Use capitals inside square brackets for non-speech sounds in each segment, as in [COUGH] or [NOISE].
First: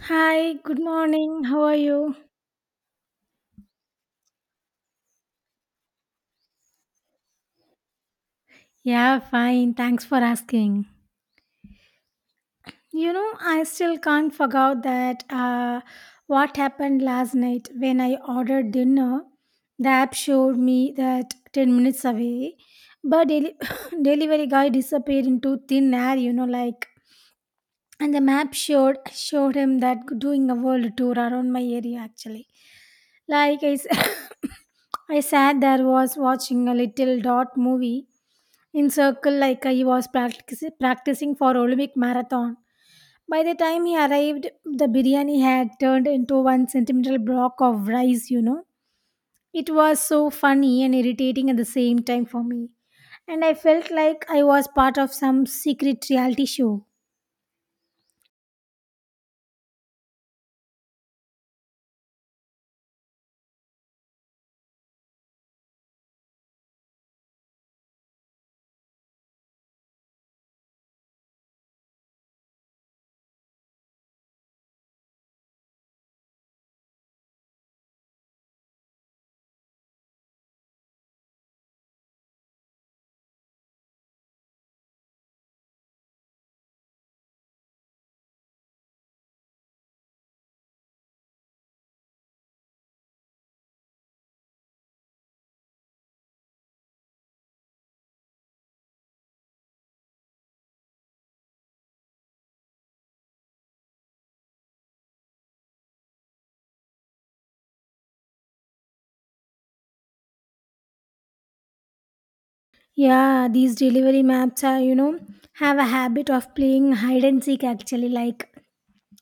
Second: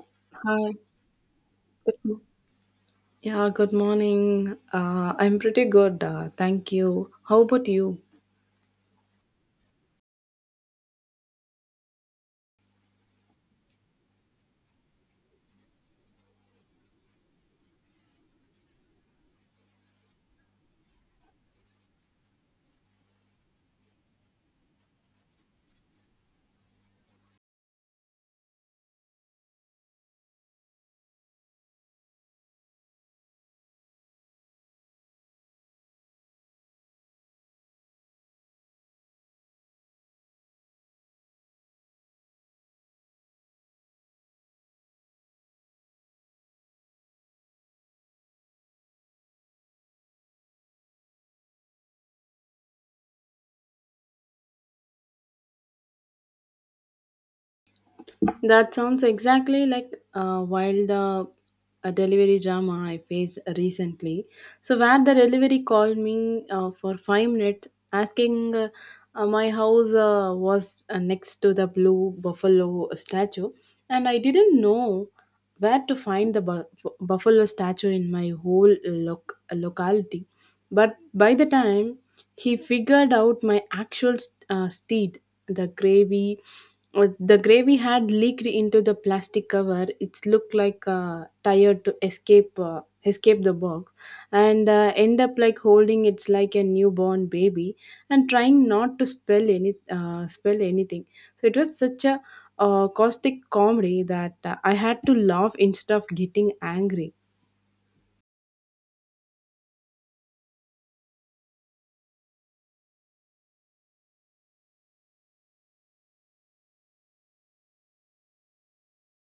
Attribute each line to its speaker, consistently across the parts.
Speaker 1: Hi,
Speaker 2: Hi.
Speaker 1: good morning. How are
Speaker 2: Good
Speaker 1: you?
Speaker 2: mo- Yeah, good morning. I'm pretty good. Thank you. How about you?
Speaker 1: Yeah, fine. Thanks for asking. You know, I still can't forget that what happened last night when I ordered dinner. The app showed me that 10 minutes away, but deli- [LAUGHS] [COUGHS] delivery guy disappeared into thin air, you know, like. And the map showed him that doing a world tour around my area actually. Like I, s- [LAUGHS] [COUGHS] I sat there was watching a little dot movie in circle like he was practicing for Olympic marathon. By the time he arrived, the biryani had turned into one centimeter block of rice, you know. It was so funny and irritating at the same time for me. And I felt like I was part of some secret reality show.
Speaker 2: That sounds exactly like while the a delivery drama I faced recently. So where the delivery called me for 5 minutes asking my house was next to the blue buffalo statue, and I didn't know where to find the buffalo statue in my whole locality. But by the time he figured out my actual steed, the gravy. The gravy had leaked into the plastic cover. It looked like a tire to escape the box, and end up like holding it's like a newborn baby and trying not to spell anything. So it was such a caustic comedy that I had to laugh instead of getting angry.
Speaker 1: Yeah, these delivery maps are, you know, have a habit of playing hide and seek actually, like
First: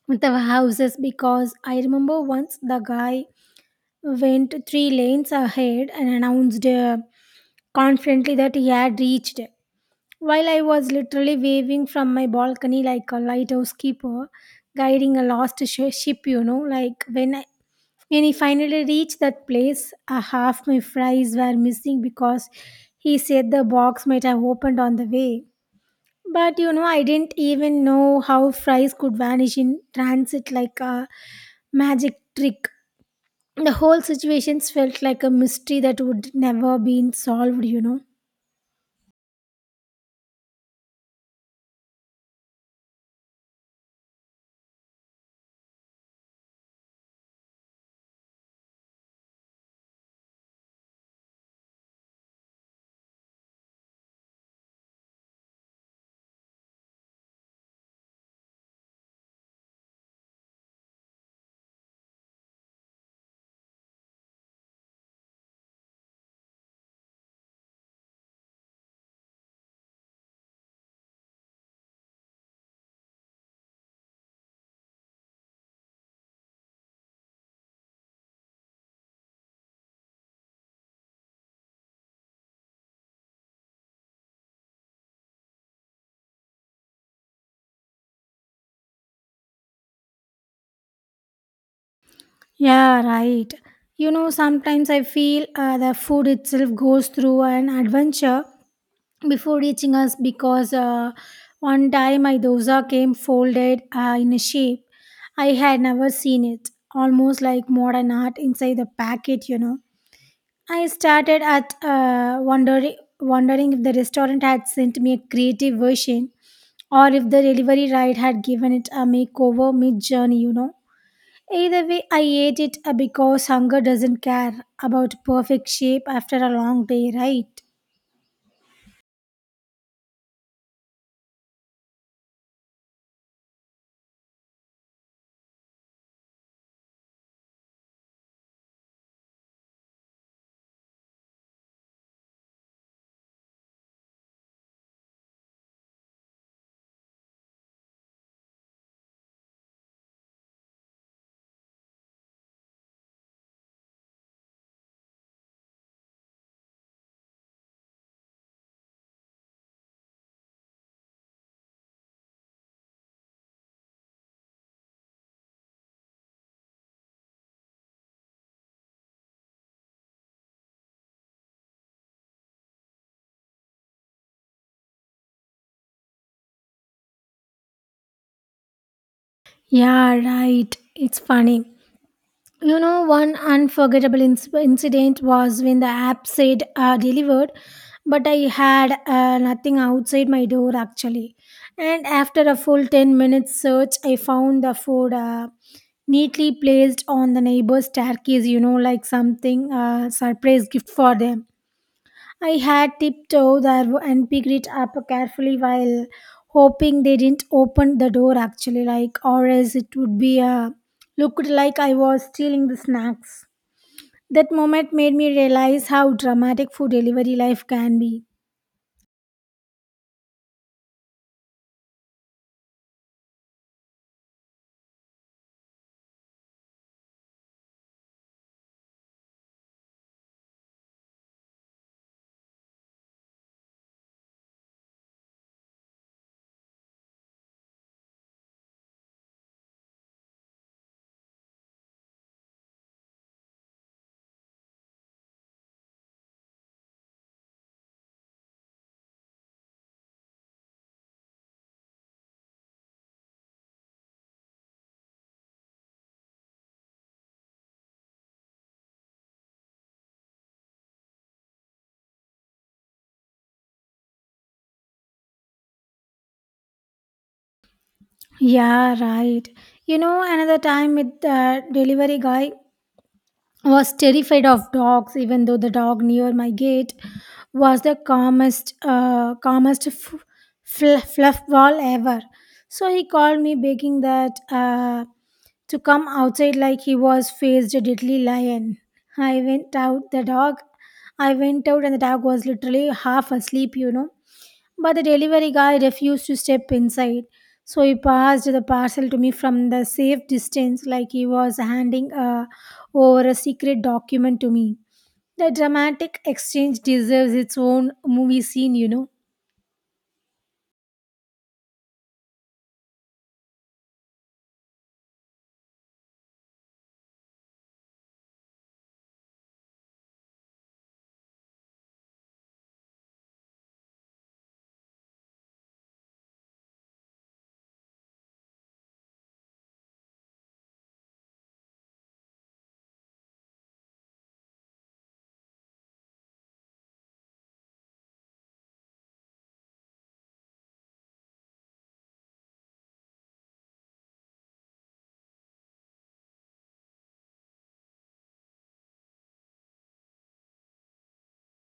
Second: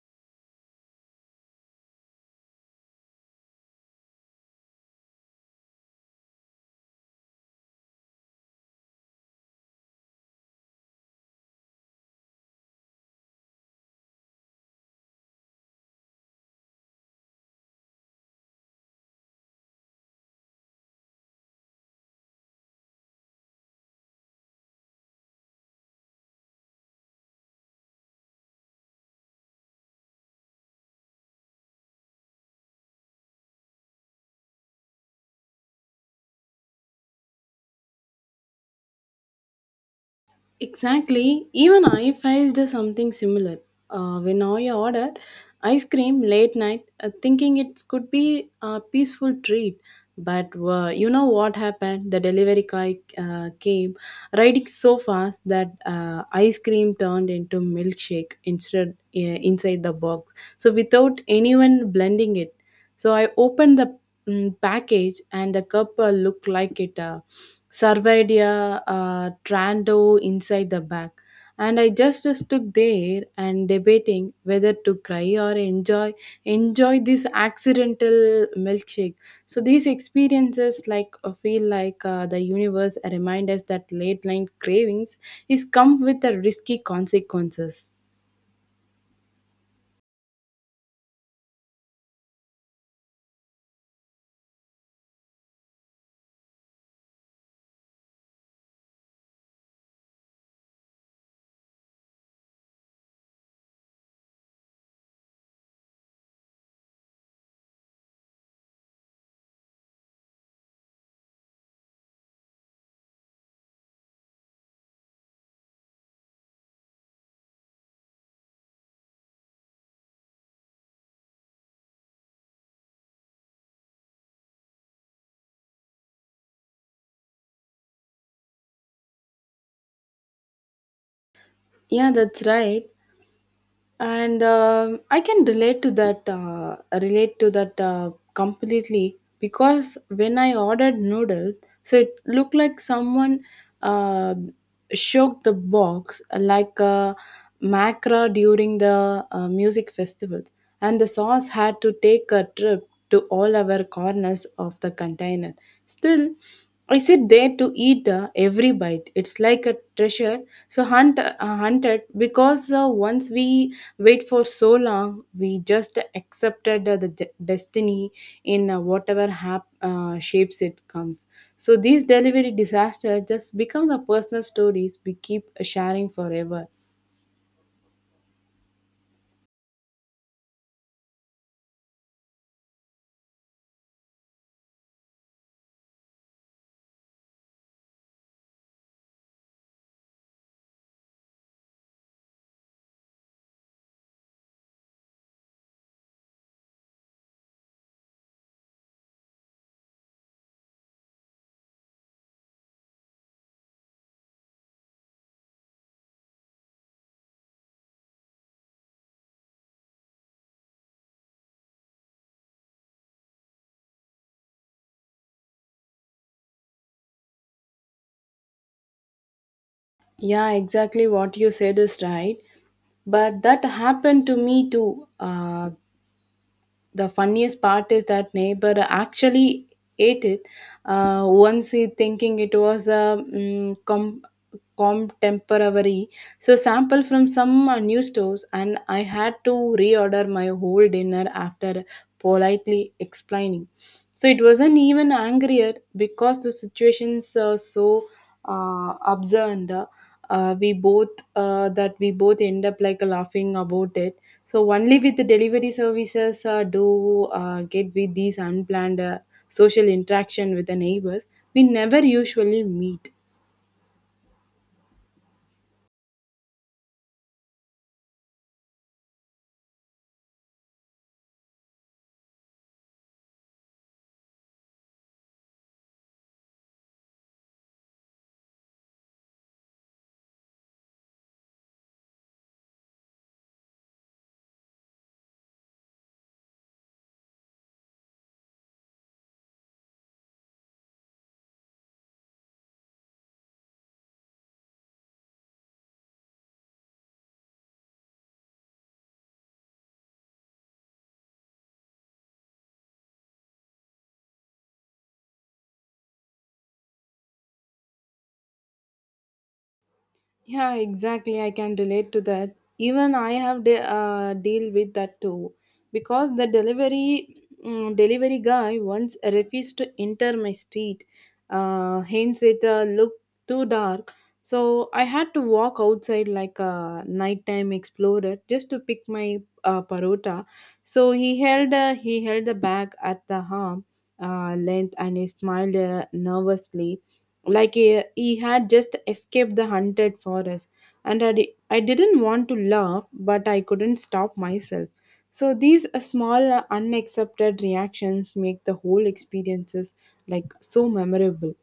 Speaker 1: with our houses. Because I remember once the guy went three lanes ahead and announced confidently that he had reached. While I was literally waving from my balcony like a lighthouse keeper guiding a ship, you know, when he finally reached that place, half my fries were missing because he said the box might have opened on the way. But you know, I didn't even know how fries could vanish in transit like a magic trick. The whole situations felt like a mystery that would never been solved, you know.
Speaker 2: Exactly. Even I faced something similar. When I ordered ice cream late night, thinking it could be a peaceful treat, but you know what happened? The delivery guy came riding so fast that ice cream turned into milkshake instead inside the box. So without anyone blending it, so I opened the package, and the cup looked like it surveyed a trando inside the bag, and I just stood there and debating whether to cry or enjoy this accidental milkshake. So these experiences like feel like the universe remind us that late night cravings is come with the risky consequences.
Speaker 1: Yeah, right. You know, sometimes I feel the food itself goes through an adventure before reaching us because one time my dosa came folded in a shape I had never seen it, almost like modern art inside the packet, you know. I started at wondering if the restaurant had sent me a creative version or if the delivery ride had given it a makeover mid journey, you know. Either way, I ate it because hunger doesn't care about perfect shape after a long day, right?
Speaker 2: Yeah, that's right. And I can relate to that completely because when I ordered noodles, so it looked like someone uh, shook the box like a macra during the music festival, and the sauce had to take a trip to all our corners of the container. Still, I sit there to eat every bite. It's like a treasure. So hunted because once we wait for so long we just accepted the destiny in whatever shapes it comes. So these delivery disasters just become the personal stories we keep sharing forever.
Speaker 1: Yeah, right. It's funny. You know, one unforgettable incident was when the app said delivered, but I had nothing outside my door actually. And after a full 10 minutes search, I found the food neatly placed on the neighbor's staircase, you know, like something, surprise gift for them. I had tiptoed there and picked it up carefully while hoping they didn't open the door actually like or else it would be looked like I was stealing the snacks. That moment made me realize how dramatic food delivery life can be.
Speaker 2: Yeah, exactly what you said is right, but that happened to me too. The funniest part is that neighbor actually ate it once he thinking it was a contemporary, so sample from some new stores, and I had to reorder my whole dinner after politely explaining. So it wasn't even angrier because the situations are so absurd, we both that we both end up like laughing about it. So only with the delivery services do get with these unplanned social interaction with the neighbors. We never usually meet.
Speaker 1: Yeah, right. You know, another time with the delivery guy, was terrified of dogs even though the dog near my gate was the calmest fluff ball ever so he called me begging that to come outside like he was faced a deadly lion. i went out the dog I went out and the dog was literally half asleep, you know, but the delivery guy refused to step inside. So he passed the parcel to me from the safe distance, like he was handing over a secret document to me. The dramatic exchange deserves its own movie scene, you know.
Speaker 2: Yeah, exactly. I can relate to that. Even I have deal with that too, because the delivery guy once refused to enter my street. Hence, it looked too dark, so I had to walk outside like a nighttime explorer just to pick my parota. So he held the bag at the arm length, and he smiled nervously like he had just escaped the haunted forest, and I didn't want to laugh but I couldn't stop myself. So these small unaccepted reactions make the whole experiences like so memorable.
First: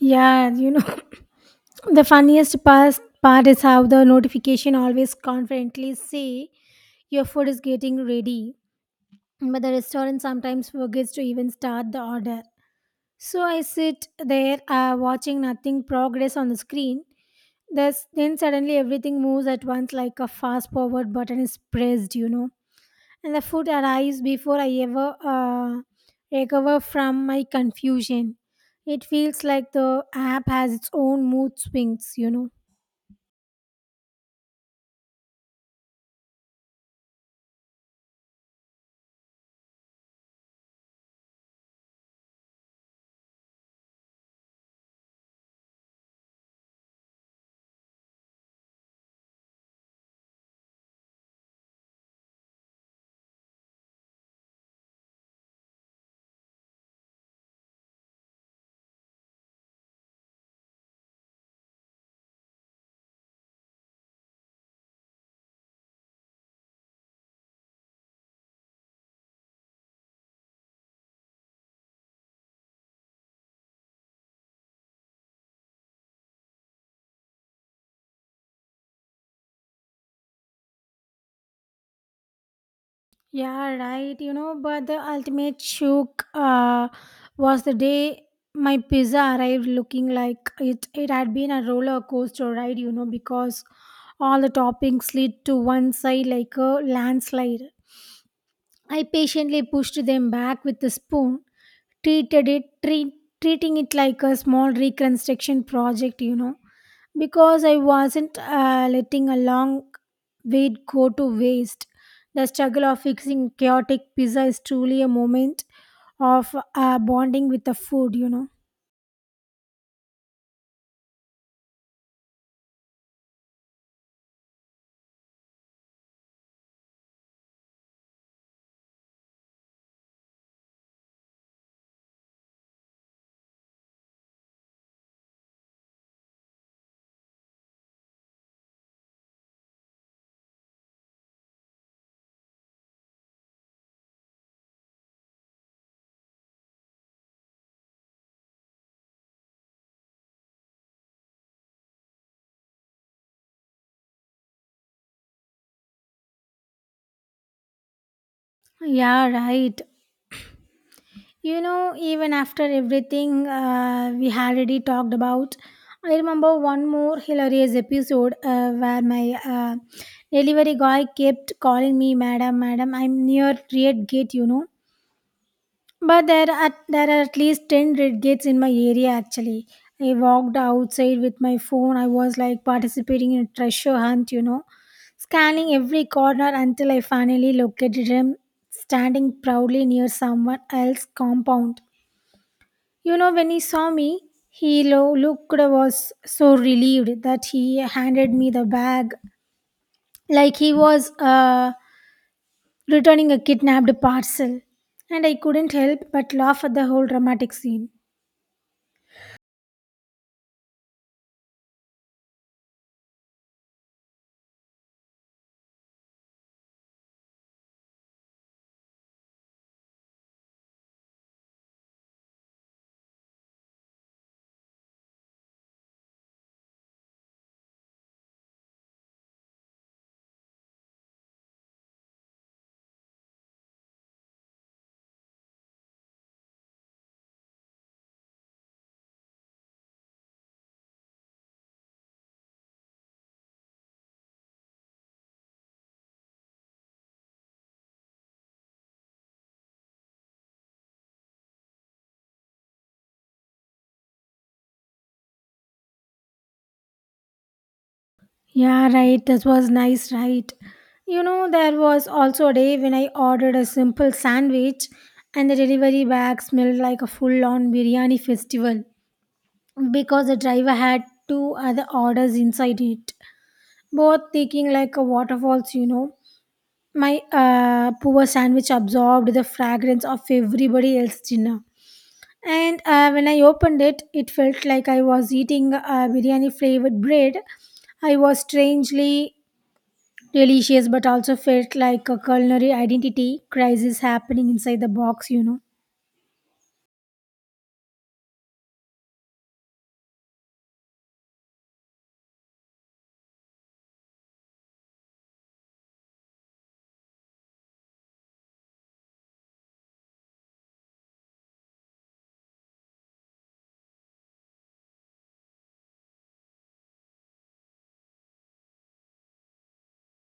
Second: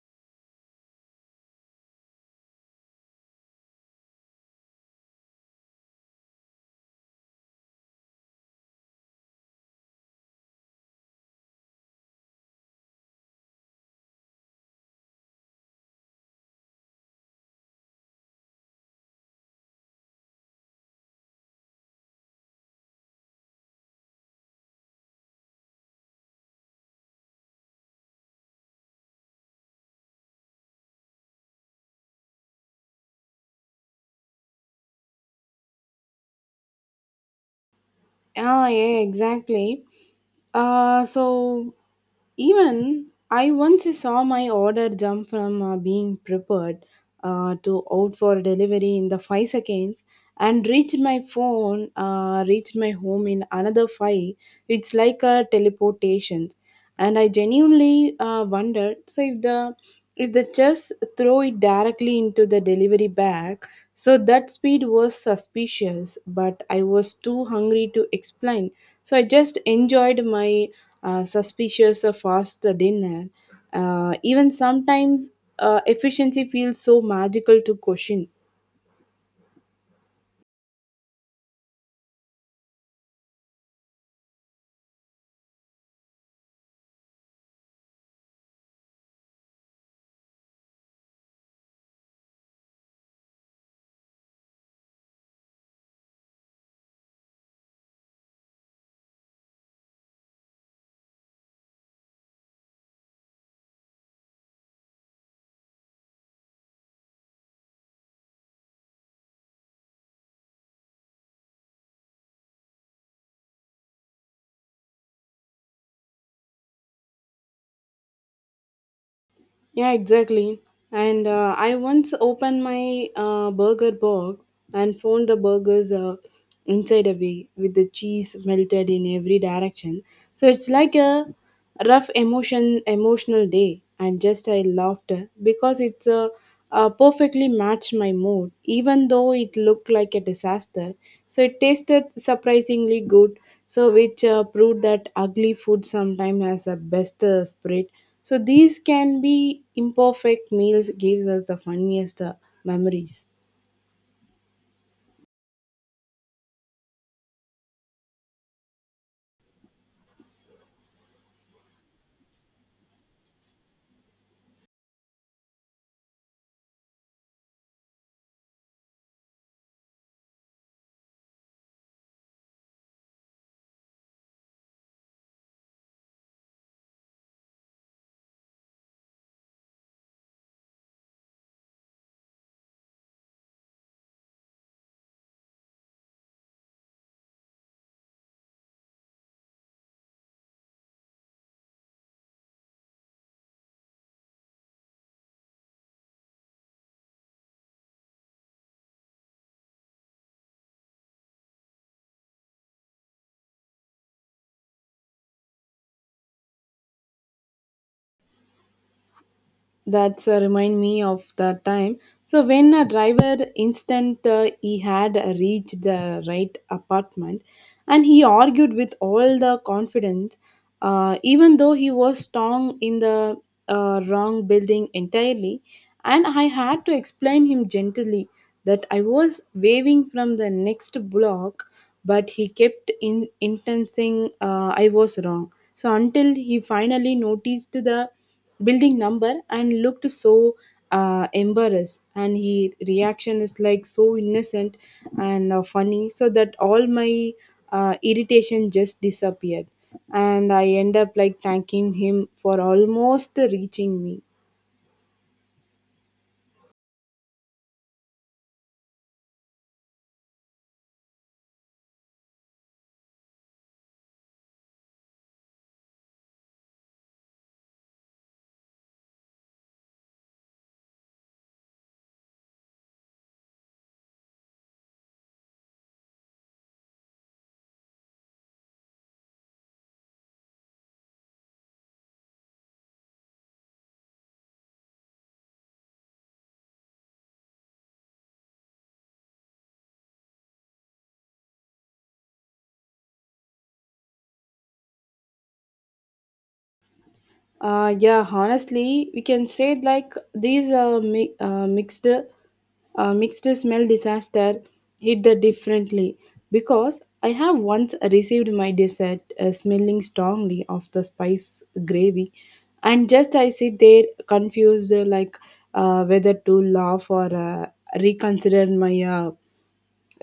Speaker 1: Yeah, you know, [LAUGHS] [COUGHS] the funniest part is how the notification always confidently say your food is getting ready, but the restaurant sometimes forgets to even start the order. So I sit there watching nothing progress on the screen. Thus, then suddenly everything moves at once like a fast forward button is pressed, you know. And the food arrives before I ever recover from my confusion. It feels like the app has its own mood swings, you know.
Speaker 2: Ah, yeah, exactly. So even I once saw my order jump from being prepared to out for delivery in the 5 seconds and reached my home in another five. It's like a teleportation, and I genuinely wondered. So if the chefs throw it directly into the delivery bag, so that speed was suspicious, but I was too hungry to explain. So I just enjoyed my suspicious fast dinner. Even sometimes efficiency feels so magical to question.
Speaker 1: Yeah, right. You know, but the ultimate shock was the day my pizza arrived looking like it had been a roller coaster ride, you know, because all the toppings slid to one side like a landslide. I patiently pushed them back with a spoon, treated it, treat, treating it like a small reconstruction project, you know, because I wasn't letting a long wait go to waste. The struggle of fixing chaotic pizza is truly a moment of bonding with the food, you know.
Speaker 2: Yeah, exactly. And I once opened my burger box and found the burgers inside away with the cheese melted in every direction. So it's like a rough emotional day. And just I laughed because it's perfectly matched my mood, even though it looked like a disaster. So it tasted surprisingly good. So which proved that ugly food sometimes has a best spirit. So these can be imperfect meals gives us the funniest memories.
Speaker 1: Yeah, right. You know, even after everything we had already talked about, I remember one more hilarious episode where my delivery guy kept calling me, Madam, Madam, I'm near Red Gate, you know. But there are at least ten red gates in my area actually. I walked outside with my phone. I was like participating in a treasure hunt, you know, scanning every corner until I finally located him standing proudly near someone else's compound. You know, when he saw me, he looked was so relieved that he handed me the bag like he was returning a kidnapped parcel, and I couldn't help but laugh at the whole dramatic scene.
Speaker 2: That's remind me of the time. So when a driver instant, he had reached the right apartment, and he argued with all the confidence, even though he was strong in the wrong building entirely, and I had to explain him gently that I was waving from the next block, but he kept in intensing I was wrong. So until he finally noticed the building number and looked so embarrassed, and he reaction is like so innocent and funny, so that all my irritation just disappeared, and I end up like thanking him for almost reaching me.
Speaker 1: Yeah, right. This was nice, right? You know, there was also a day when I ordered a simple sandwich and the delivery bag smelled like a full on biryani festival because the driver had two other orders inside it, both taking like a waterfalls, you know. My poor sandwich absorbed the fragrance of everybody else's dinner. And when I opened it, it felt like I was eating biryani flavored bread. I was strangely delicious but also felt like a culinary identity crisis happening inside the box, you know.
Speaker 2: Yeah, honestly, we can say like these mixed smell disaster hit the differently because I have once received my dessert smelling strongly of the spice gravy, and just I sit there confused like whether to laugh or reconsider my uh,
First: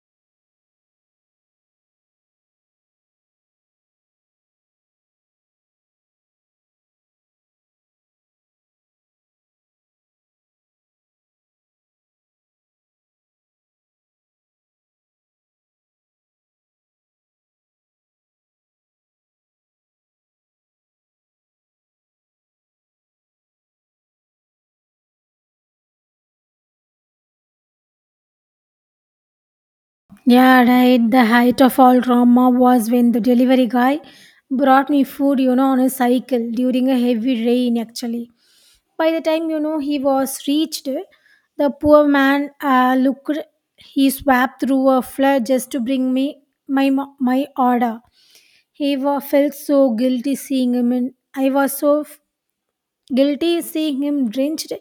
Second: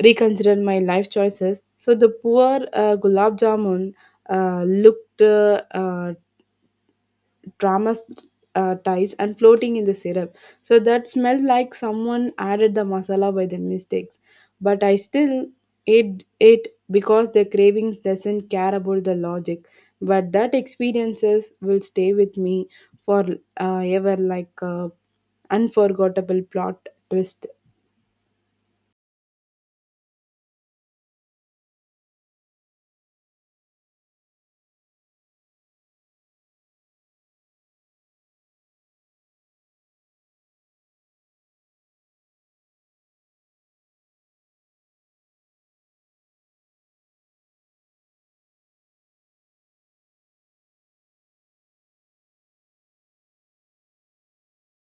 Speaker 2: reconsider my life choices. So the poor gulab jamun looked dramas ties and floating in the syrup. So that smelled like someone added the masala by the mistakes. But I still ate it because the cravings doesn't care about the logic. But that experiences will stay with me for ever like a unforgettable plot twist.
Speaker 1: Yeah, right. The height of all drama was when the delivery guy brought me food, you know, on a cycle during a heavy rain actually. By the time, you know, he was reached, the poor man looked he swept through a flood just to bring me my my order. Felt so guilty seeing him and I was so guilty is seeing him drenched,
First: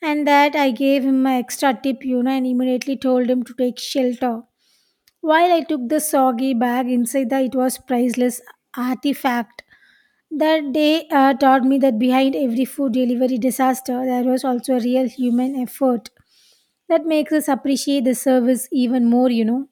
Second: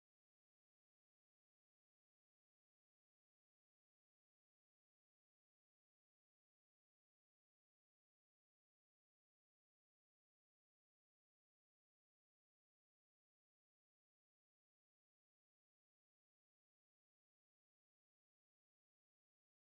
Speaker 1: and that I gave him my extra tip, you know, and immediately told him to take shelter. While I took the soggy bag inside that it was priceless artifact. That day taught me that behind every food delivery disaster, there was also a real human effort. That makes us appreciate the service even more, you know.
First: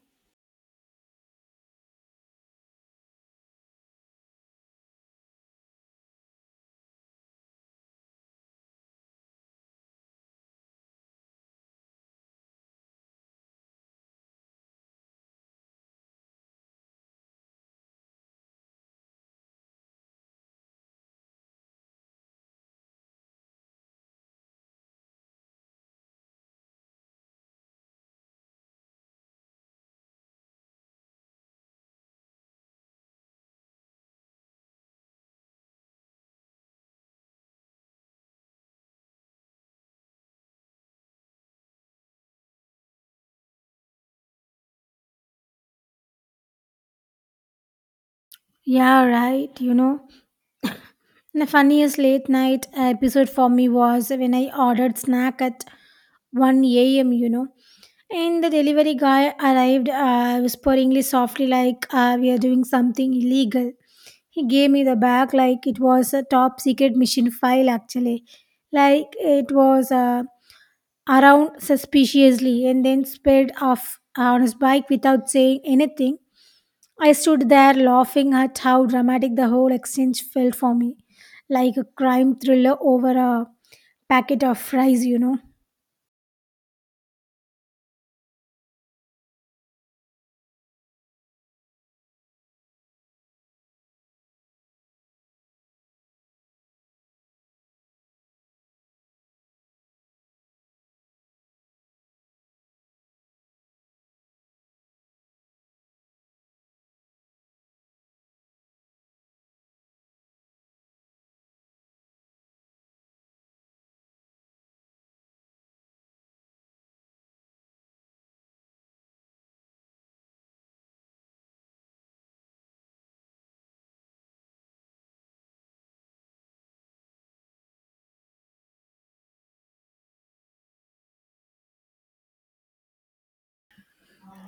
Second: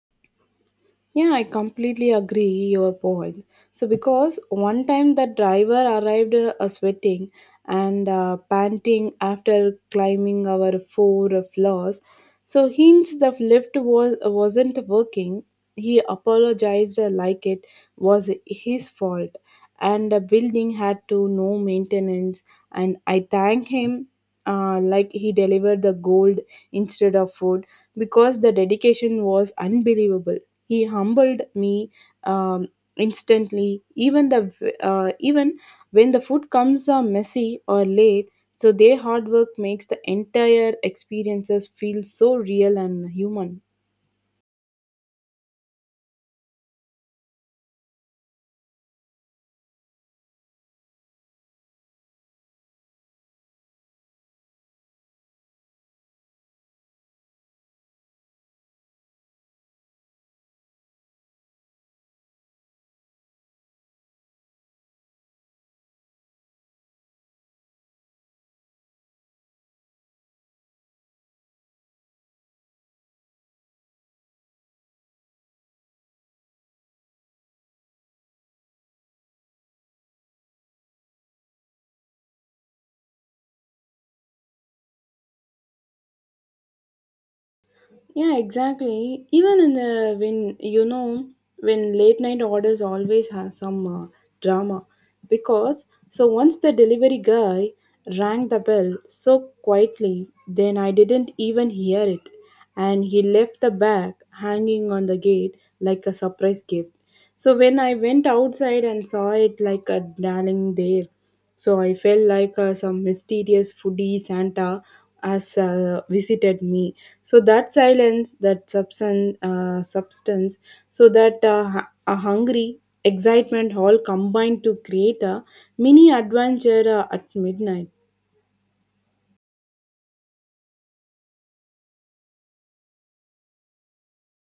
Speaker 2: Yeah, I completely agree your point. So because one time the driver arrived sweating and panting after climbing our four floors. So hints the lift wasn't working. He apologized like it was his fault, and the building had to no maintenance. And I thank him like he delivered the gold instead of food because the dedication was unbelievable. He humbled me um, instantly, even the even when the food comes messy or late. So their hard work makes the entire experiences feel so real and human.
Speaker 1: Yeah, right. You know, the funniest late night episode for me was when I ordered snack at 1 a.m., you know. And the delivery guy arrived whisperingly softly, like, We are doing something illegal. He gave me the bag like it was a top secret mission file, actually. Like it was around suspiciously and then sped off on his bike without saying anything. I stood there laughing at how dramatic the whole exchange felt for me, like a crime thriller over a packet of fries, you know.
Speaker 2: Yeah, exactly. Even in the when you know when late night orders always have some drama, because so once the delivery guy rang the bell so quietly, then I didn't even hear it, and he left the bag hanging on the gate like a surprise gift. So when I went outside and saw it like a darling there, so I felt like some mysterious foodie Santa has visited me. So that silence, that substance, so that a hungry excitement all combined to create a mini adventure at midnight.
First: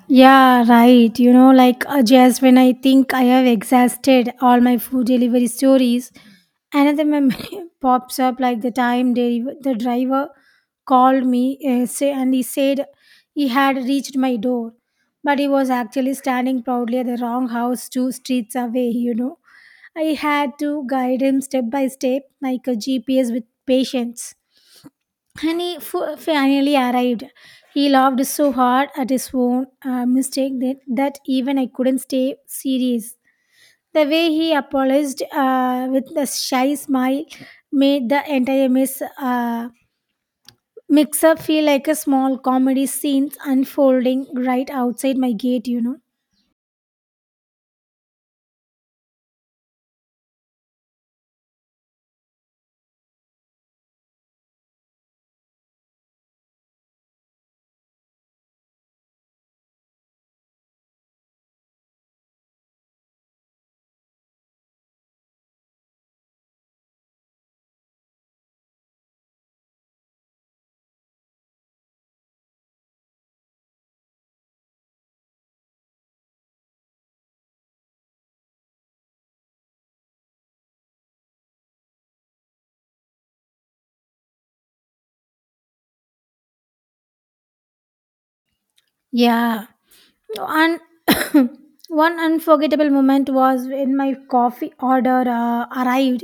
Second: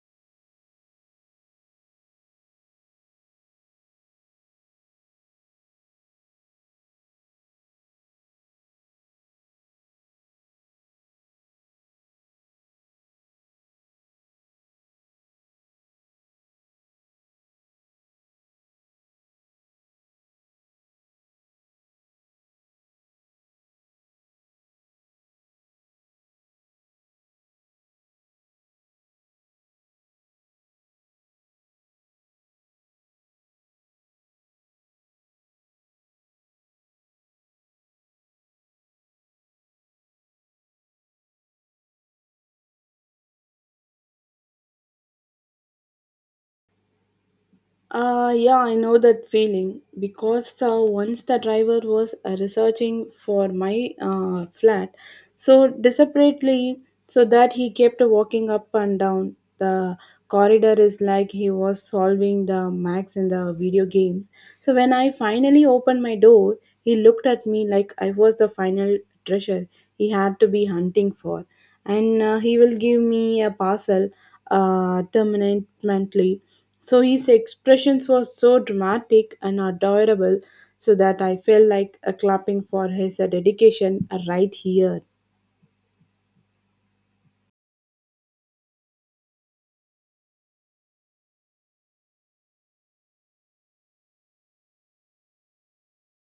Speaker 1: Yeah, right. You know, like just when I think I have exhausted all my food delivery stories, another memory [LAUGHS] pops up like the time the driver called me and he said he had reached my door, but he was actually standing proudly at the wrong house two streets away, you know. I had to guide him step by step like a GPS with patience and he finally arrived. He laughed so hard at his own mistake that even I couldn't stay serious. The way he apologized with a shy smile made the entire mess mix up feel like a small comedy scene unfolding right outside my gate, you know.
Speaker 2: Yeah, I know that feeling because once the driver was researching for my flat so desperately, so that he kept walking up and down the corridor is like he was solving the max in the video games. So when I finally opened my door, he looked at me like I was the final treasure he had to be hunting for, and he will give me a parcel terminately, so his expressions were so dramatic and adorable, so that I felt like a clapping for his dedication right here.
Speaker 1: Yeah, One [COUGHS] one unforgettable moment was when my coffee order arrived,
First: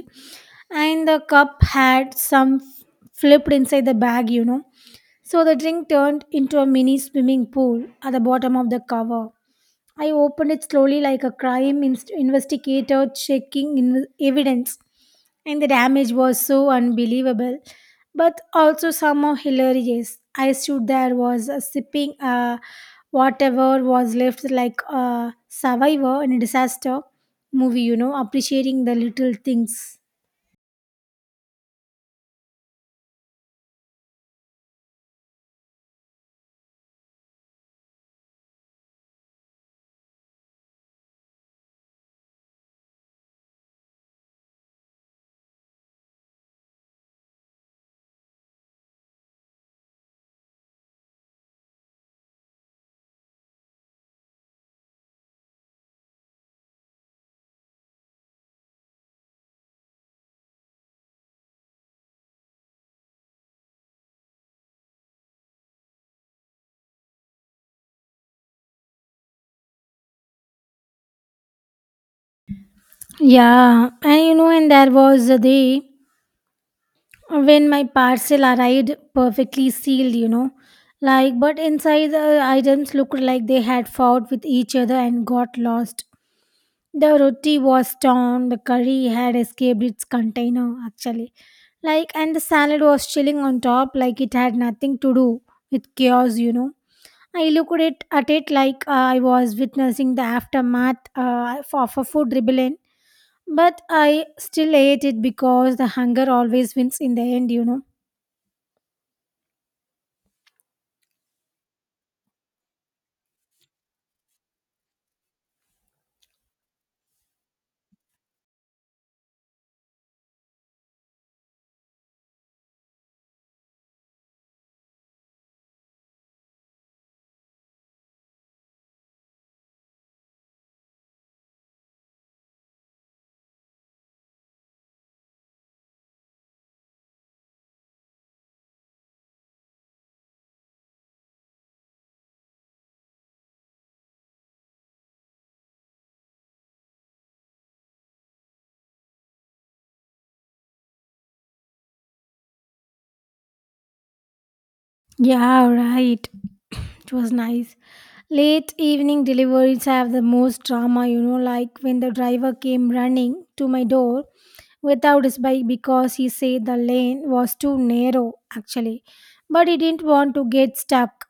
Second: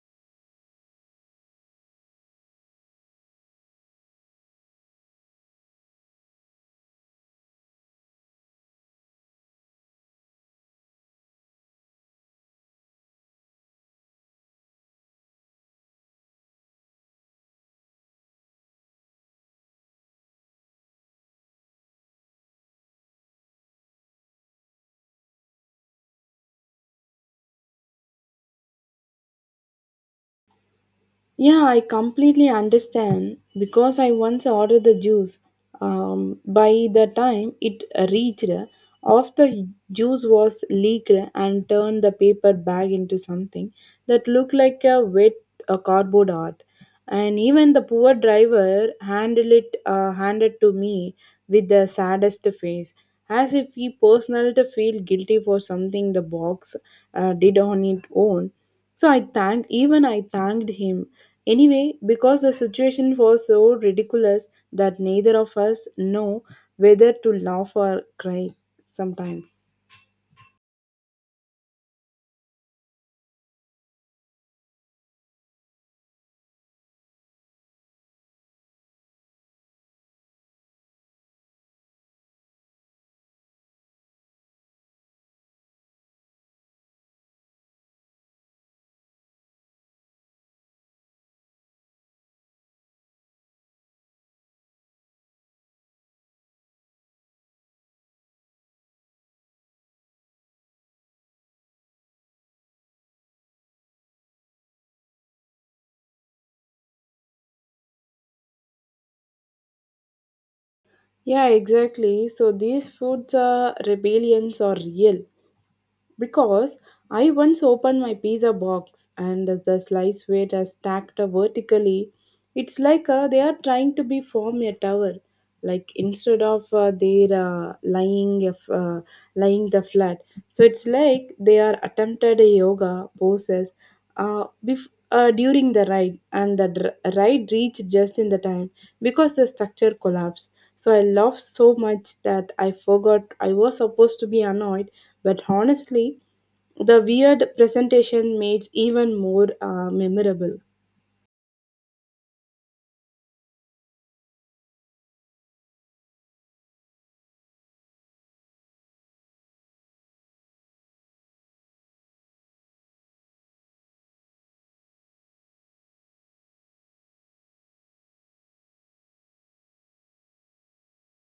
Speaker 1: and the cup had some flipped inside the bag. You know, so the drink turned into a mini swimming pool at the bottom of the cover. I opened it slowly like a crime investigator checking evidence, and the damage was so unbelievable, but also somehow hilarious. I stood there, was sipping whatever was left like a survivor in a disaster movie, you know, appreciating the little things.
Speaker 2: Yeah, I completely understand because I once ordered the juice. By the time it reached, half the juice was leaked and turned the paper bag into something that looked like a wet a cardboard art. And even the poor driver handled it handed to me with the saddest face, as if he personally feel guilty for something the box did on its own. So I thanked him anyway, because the situation was so ridiculous that neither of us know whether to laugh or cry sometimes.
Speaker 1: Yeah, and you know, and there was a day when my parcel arrived perfectly sealed, you know, like, but inside the items looked like they had fought with each other and got lost. The roti was torn, the curry had escaped its container actually, like, and the salad was chilling on top like it had nothing to do with chaos, you know. I looked at it like I was witnessing the aftermath of a food rebellion, but I still ate it because the hunger always wins in the end, you know.
Speaker 2: Yeah, exactly. So these foods are rebellions are real. Because I once opened my pizza box and the slice weight are stacked up vertically. It's like they are trying to be form a tower. Like instead of they lying if, lying the flat, so it's like they are attempted a yoga poses during the ride, and the ride reached just in the time because the structure collapsed. So I laughed so much that I forgot I was supposed to be annoyed, but honestly, the weird presentation makes even more memorable.
Speaker 1: Yeah, right. It was nice. Late evening deliveries have the most drama, you know, like when the driver came running to my door without his bike because he said the lane was too narrow, actually. But he didn't want to get stuck.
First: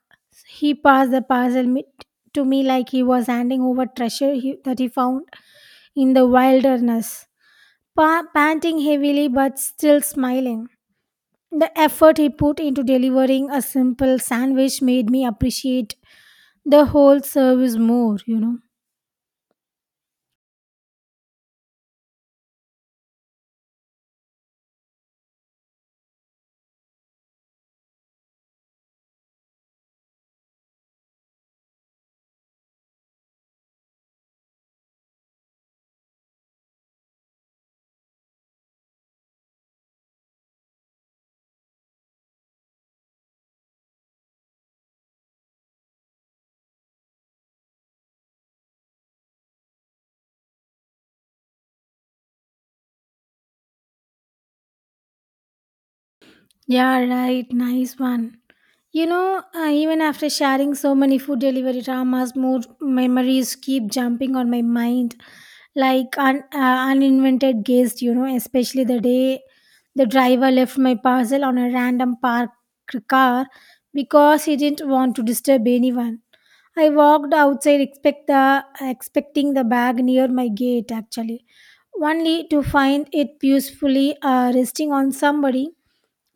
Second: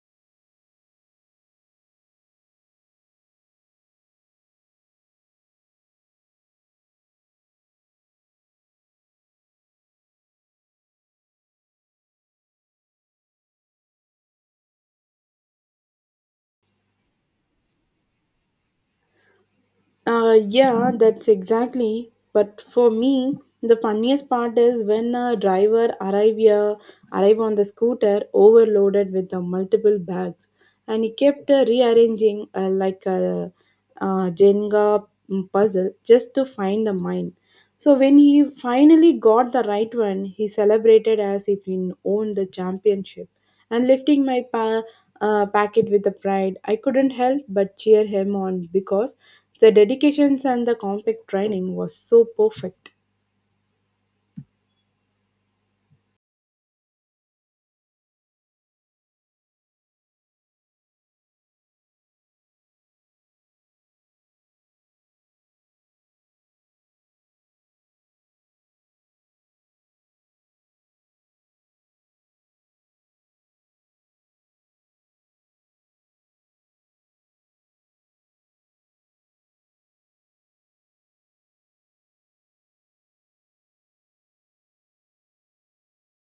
Speaker 1: He passed the parcel to me like he was handing over treasure that he found in the wilderness, panting heavily but still smiling. The effort he put into delivering a simple sandwich made me appreciate the whole service more.
Speaker 2: Yeah, that's exactly. But for me, the funniest part is when a driver arrive on the scooter overloaded with the multiple bags, and he kept rearranging like a, Jenga puzzle just to find a mine. So when he finally got the right one, he celebrated as if he owned the championship. And lifting packet with the pride, I couldn't help but cheer him on because the dedications and the compact training was so perfect.
Speaker 1: Yeah, right. Nice one. Even after sharing so many food delivery dramas, more memories keep jumping on my mind, like uninvented guests. You know, especially the day the driver left my parcel on a random parked car because he didn't want to disturb anyone. I walked outside, expecting the bag near my gate actually, only to find it peacefully resting on somebody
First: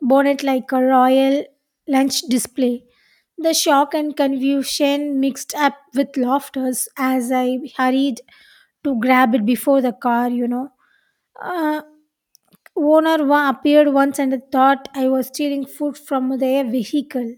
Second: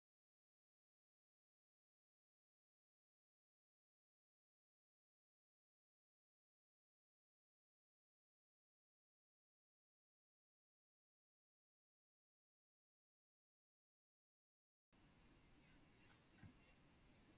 Speaker 1: bonnet like a royal lunch display. The shock and confusion mixed up with laughters as I hurried to grab it before the car. Uh, Owner appeared once and thought I was stealing food from their vehicle.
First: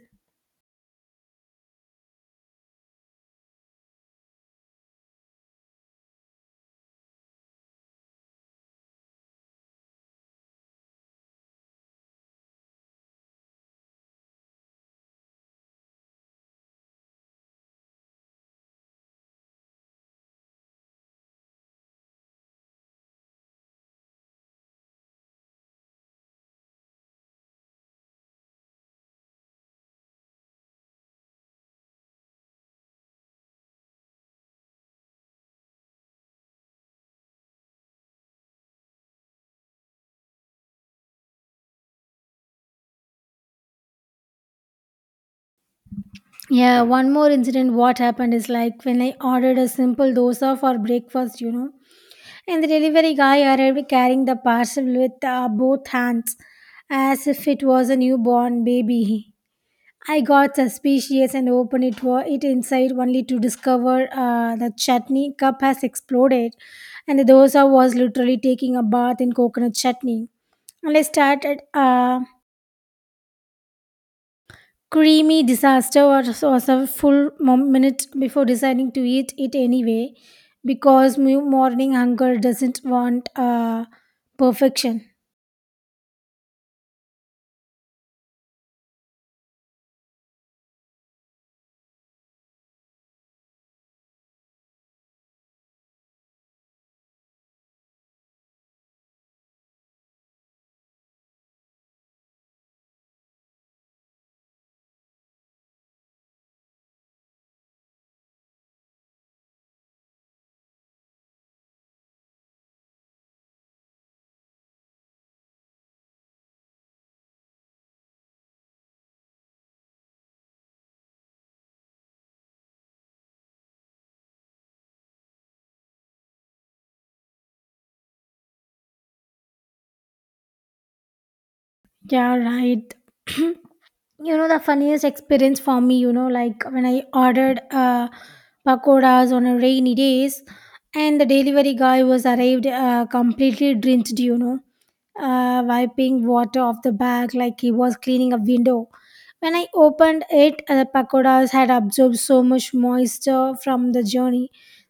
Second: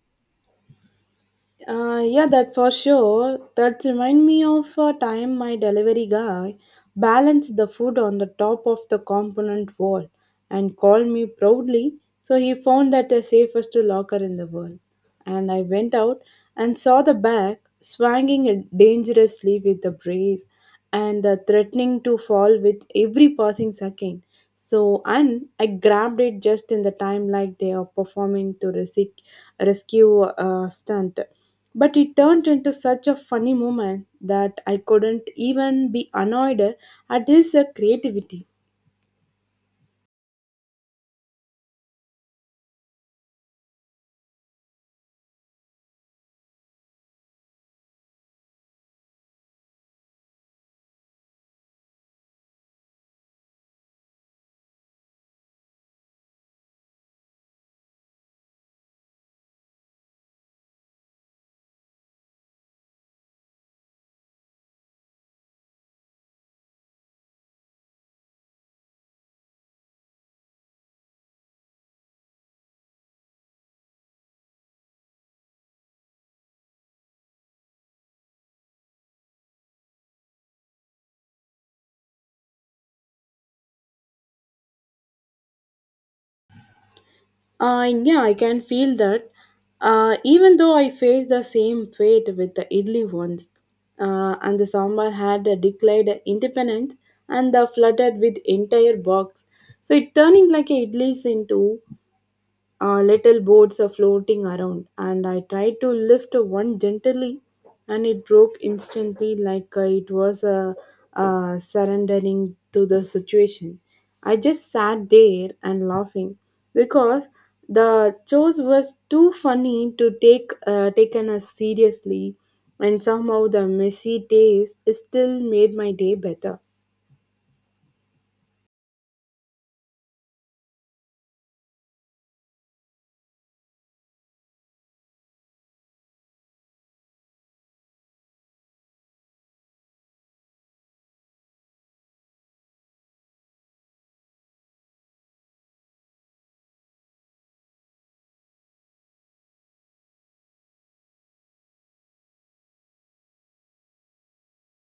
Speaker 2: Yeah, that for sure. That remind me of a time my delivery guy balanced the food on the top of the component wall and called me proudly. So he found that the safest locker in the world. And I went out and saw the bag swinging it dangerously with the breeze, and threatening to fall with every passing second. So and I grabbed it just in the time like they are performing to rescue stunt. But it turned into such a funny moment that I couldn't even be annoyed at his creativity.
Speaker 1: Yeah, one more incident. What happened is like when I ordered a simple dosa for breakfast, you know, and the delivery guy arrived carrying the parcel with both hands as if it was a newborn baby. I got suspicious and opened it, it inside only to discover the chutney cup has exploded and the dosa was literally taking a bath in coconut chutney. And I started a creamy disaster or was a full minute before deciding to eat it anyway because morning hunger doesn't want perfection.
Speaker 2: Yeah, I can feel that. Even though I faced the same fate with the idli once, and the sambar had declared independence and flooded with entire box. So it turning like a idlis into little boats are floating around, and I tried to lift one gently, and it broke instantly like it was surrendering to the situation. I just sat there and laughing because the chose was too funny to taken as seriously, and somehow the messy taste still made my day better.
Speaker 1: Yeah, right. [CLEARS THROAT] You know the funniest experience for me, you know, like when I ordered pakoras on a rainy days, and the delivery guy was arrived completely drenched, you know, wiping water off the bag like he was cleaning a window. When I opened it, the pakoras had absorbed so much moisture from the journey,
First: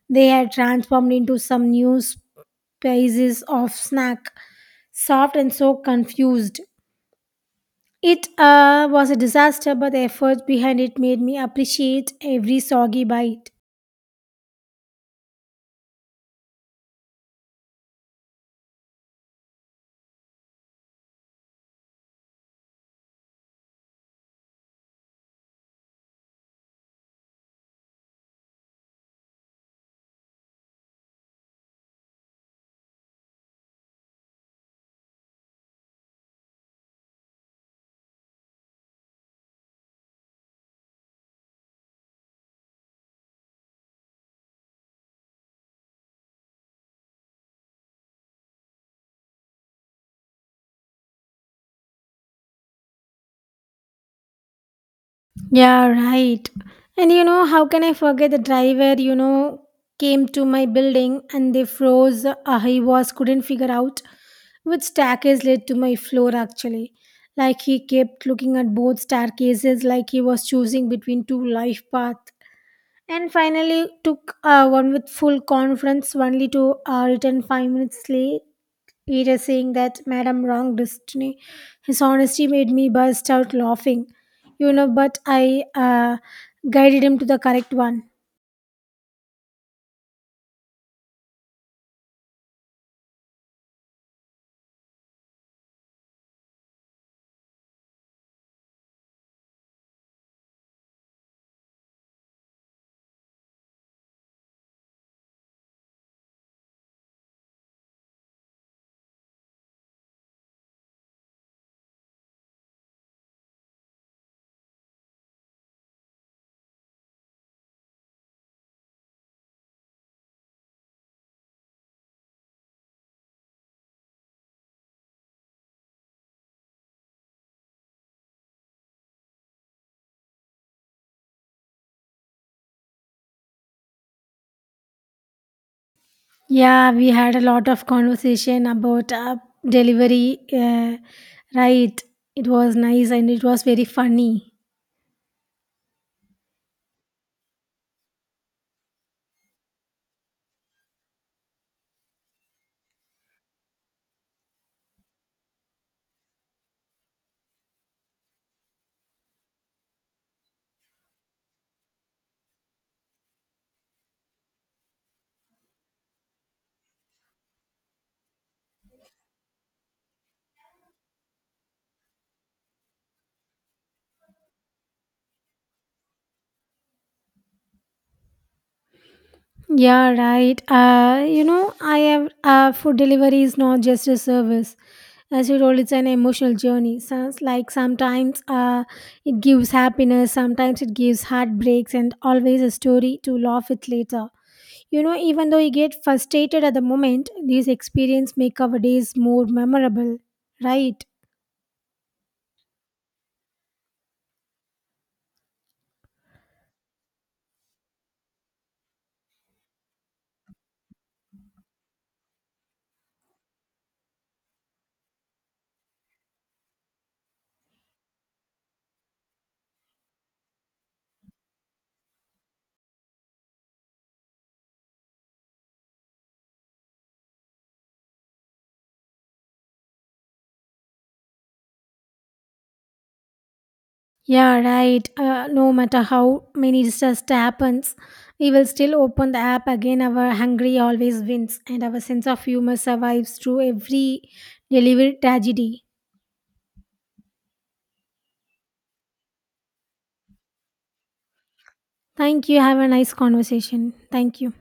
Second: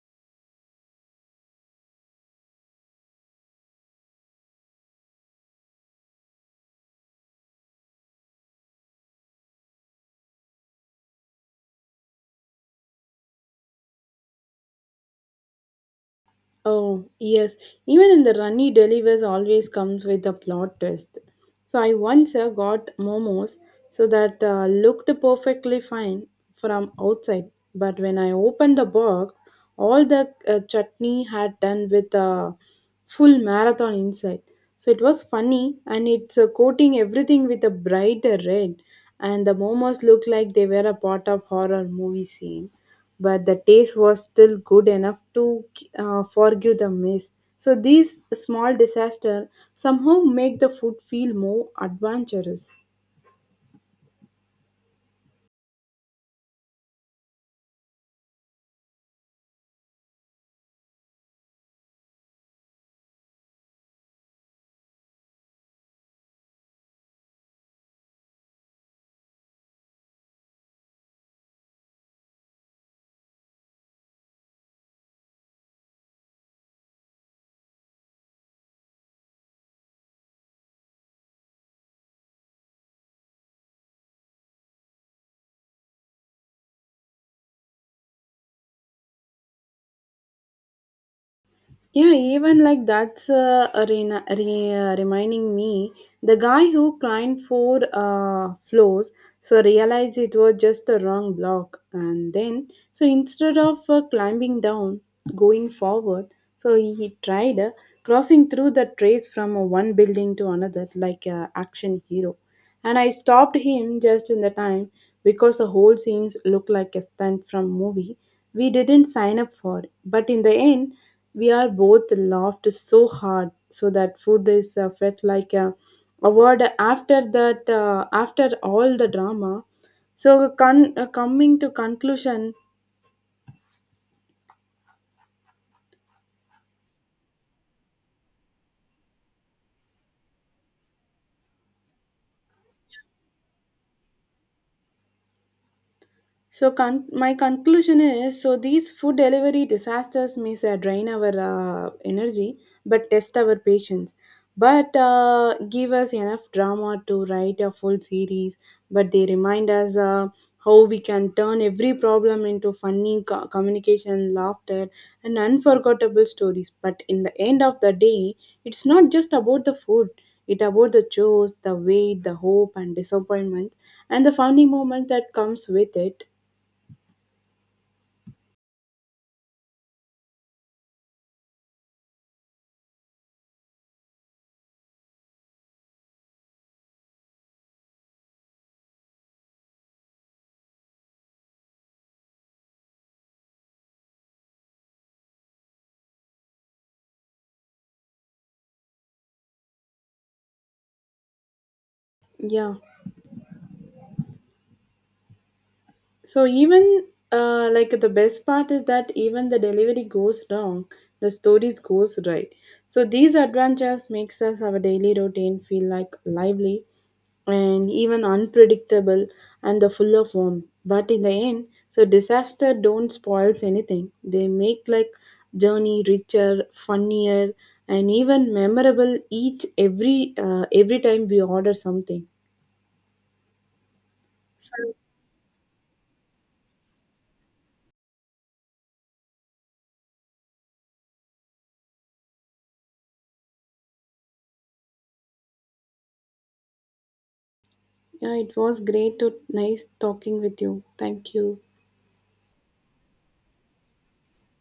Speaker 1: they had transformed into some new species of snack, soft and so confused. It was a disaster, but the effort behind it made me appreciate every soggy bite.
Speaker 2: Oh, yes. Even in the runny delivers always comes with a plot twist. So I once got momos so that looked perfectly fine from outside, but when I opened the box, all the chutney had done with a full marathon inside. So it was funny, and it's coating everything with a bright red, and the momos looked like they were a part of horror movie scene, but the taste was still good enough to forgive the mess. So these small disasters somehow make the food feel more adventurous.
Speaker 1: Yeah, right. And you know, how can I forget the driver, you know, came to my building and they froze. I was couldn't figure out which staircase led to my floor actually. Like he kept looking at both staircases like he was choosing between two life paths. And finally took one with full conference only to return 5 minutes late. Peter saying that Madam wronged destiny. His honesty made me burst out laughing. But I guided him to the correct one.
Speaker 2: Yeah, even like that's a rena- re- reminding me the guy who climbed four floors so realized it was just the wrong block, and then so instead of climbing down, going forward, so he tried crossing through the trace from one building to another like a action hero, and I stopped him just in the time because the whole scenes looked like a stunt from movie we didn't sign up for, but in the end we are both laughed so hard so that food is felt like a award after that after all the drama. So coming to conclusion.
Speaker 1: Yeah, we had a lot of conversation about delivery. Right, it was nice and it was very funny.
Speaker 2: So, my conclusion is so these food delivery disasters may say, drain our energy but test our patience, but give us enough drama to write a full series. But they remind us how we can turn every problem into funny communication, laughter, and unforgettable stories. But in the end of the day, it's not just about the food. It about the chores, the wait, the hope, and disappointment, and the funny moment that comes with it.
Speaker 1: Yeah, right. You know, I have Food delivery is not just a service. As you told, it's an emotional journey. Sounds like sometimes it gives happiness, sometimes it gives heartbreaks, and always a story to laugh at later. You know, even though you get frustrated at the moment, these experience make our days more memorable, right?
Speaker 2: Yeah. So even like the best part is that even the delivery goes wrong, the stories goes right. So these adventures makes us our daily routine feel like lively and even unpredictable and the full of warmth. But in the end, so disaster don't spoils anything. They make like journey richer, funnier, and even memorable each every time we order something.
Speaker 1: Yeah,
Speaker 2: So
Speaker 1: right. No matter how many disaster happens, we will still open the app again. Our hungry always wins, and our sense of humor survives through every delivered tragedy.
Speaker 2: yeah, it was great to nice talking with you. Thank you.
Speaker 1: Thank you. Have a nice conversation. Thank you.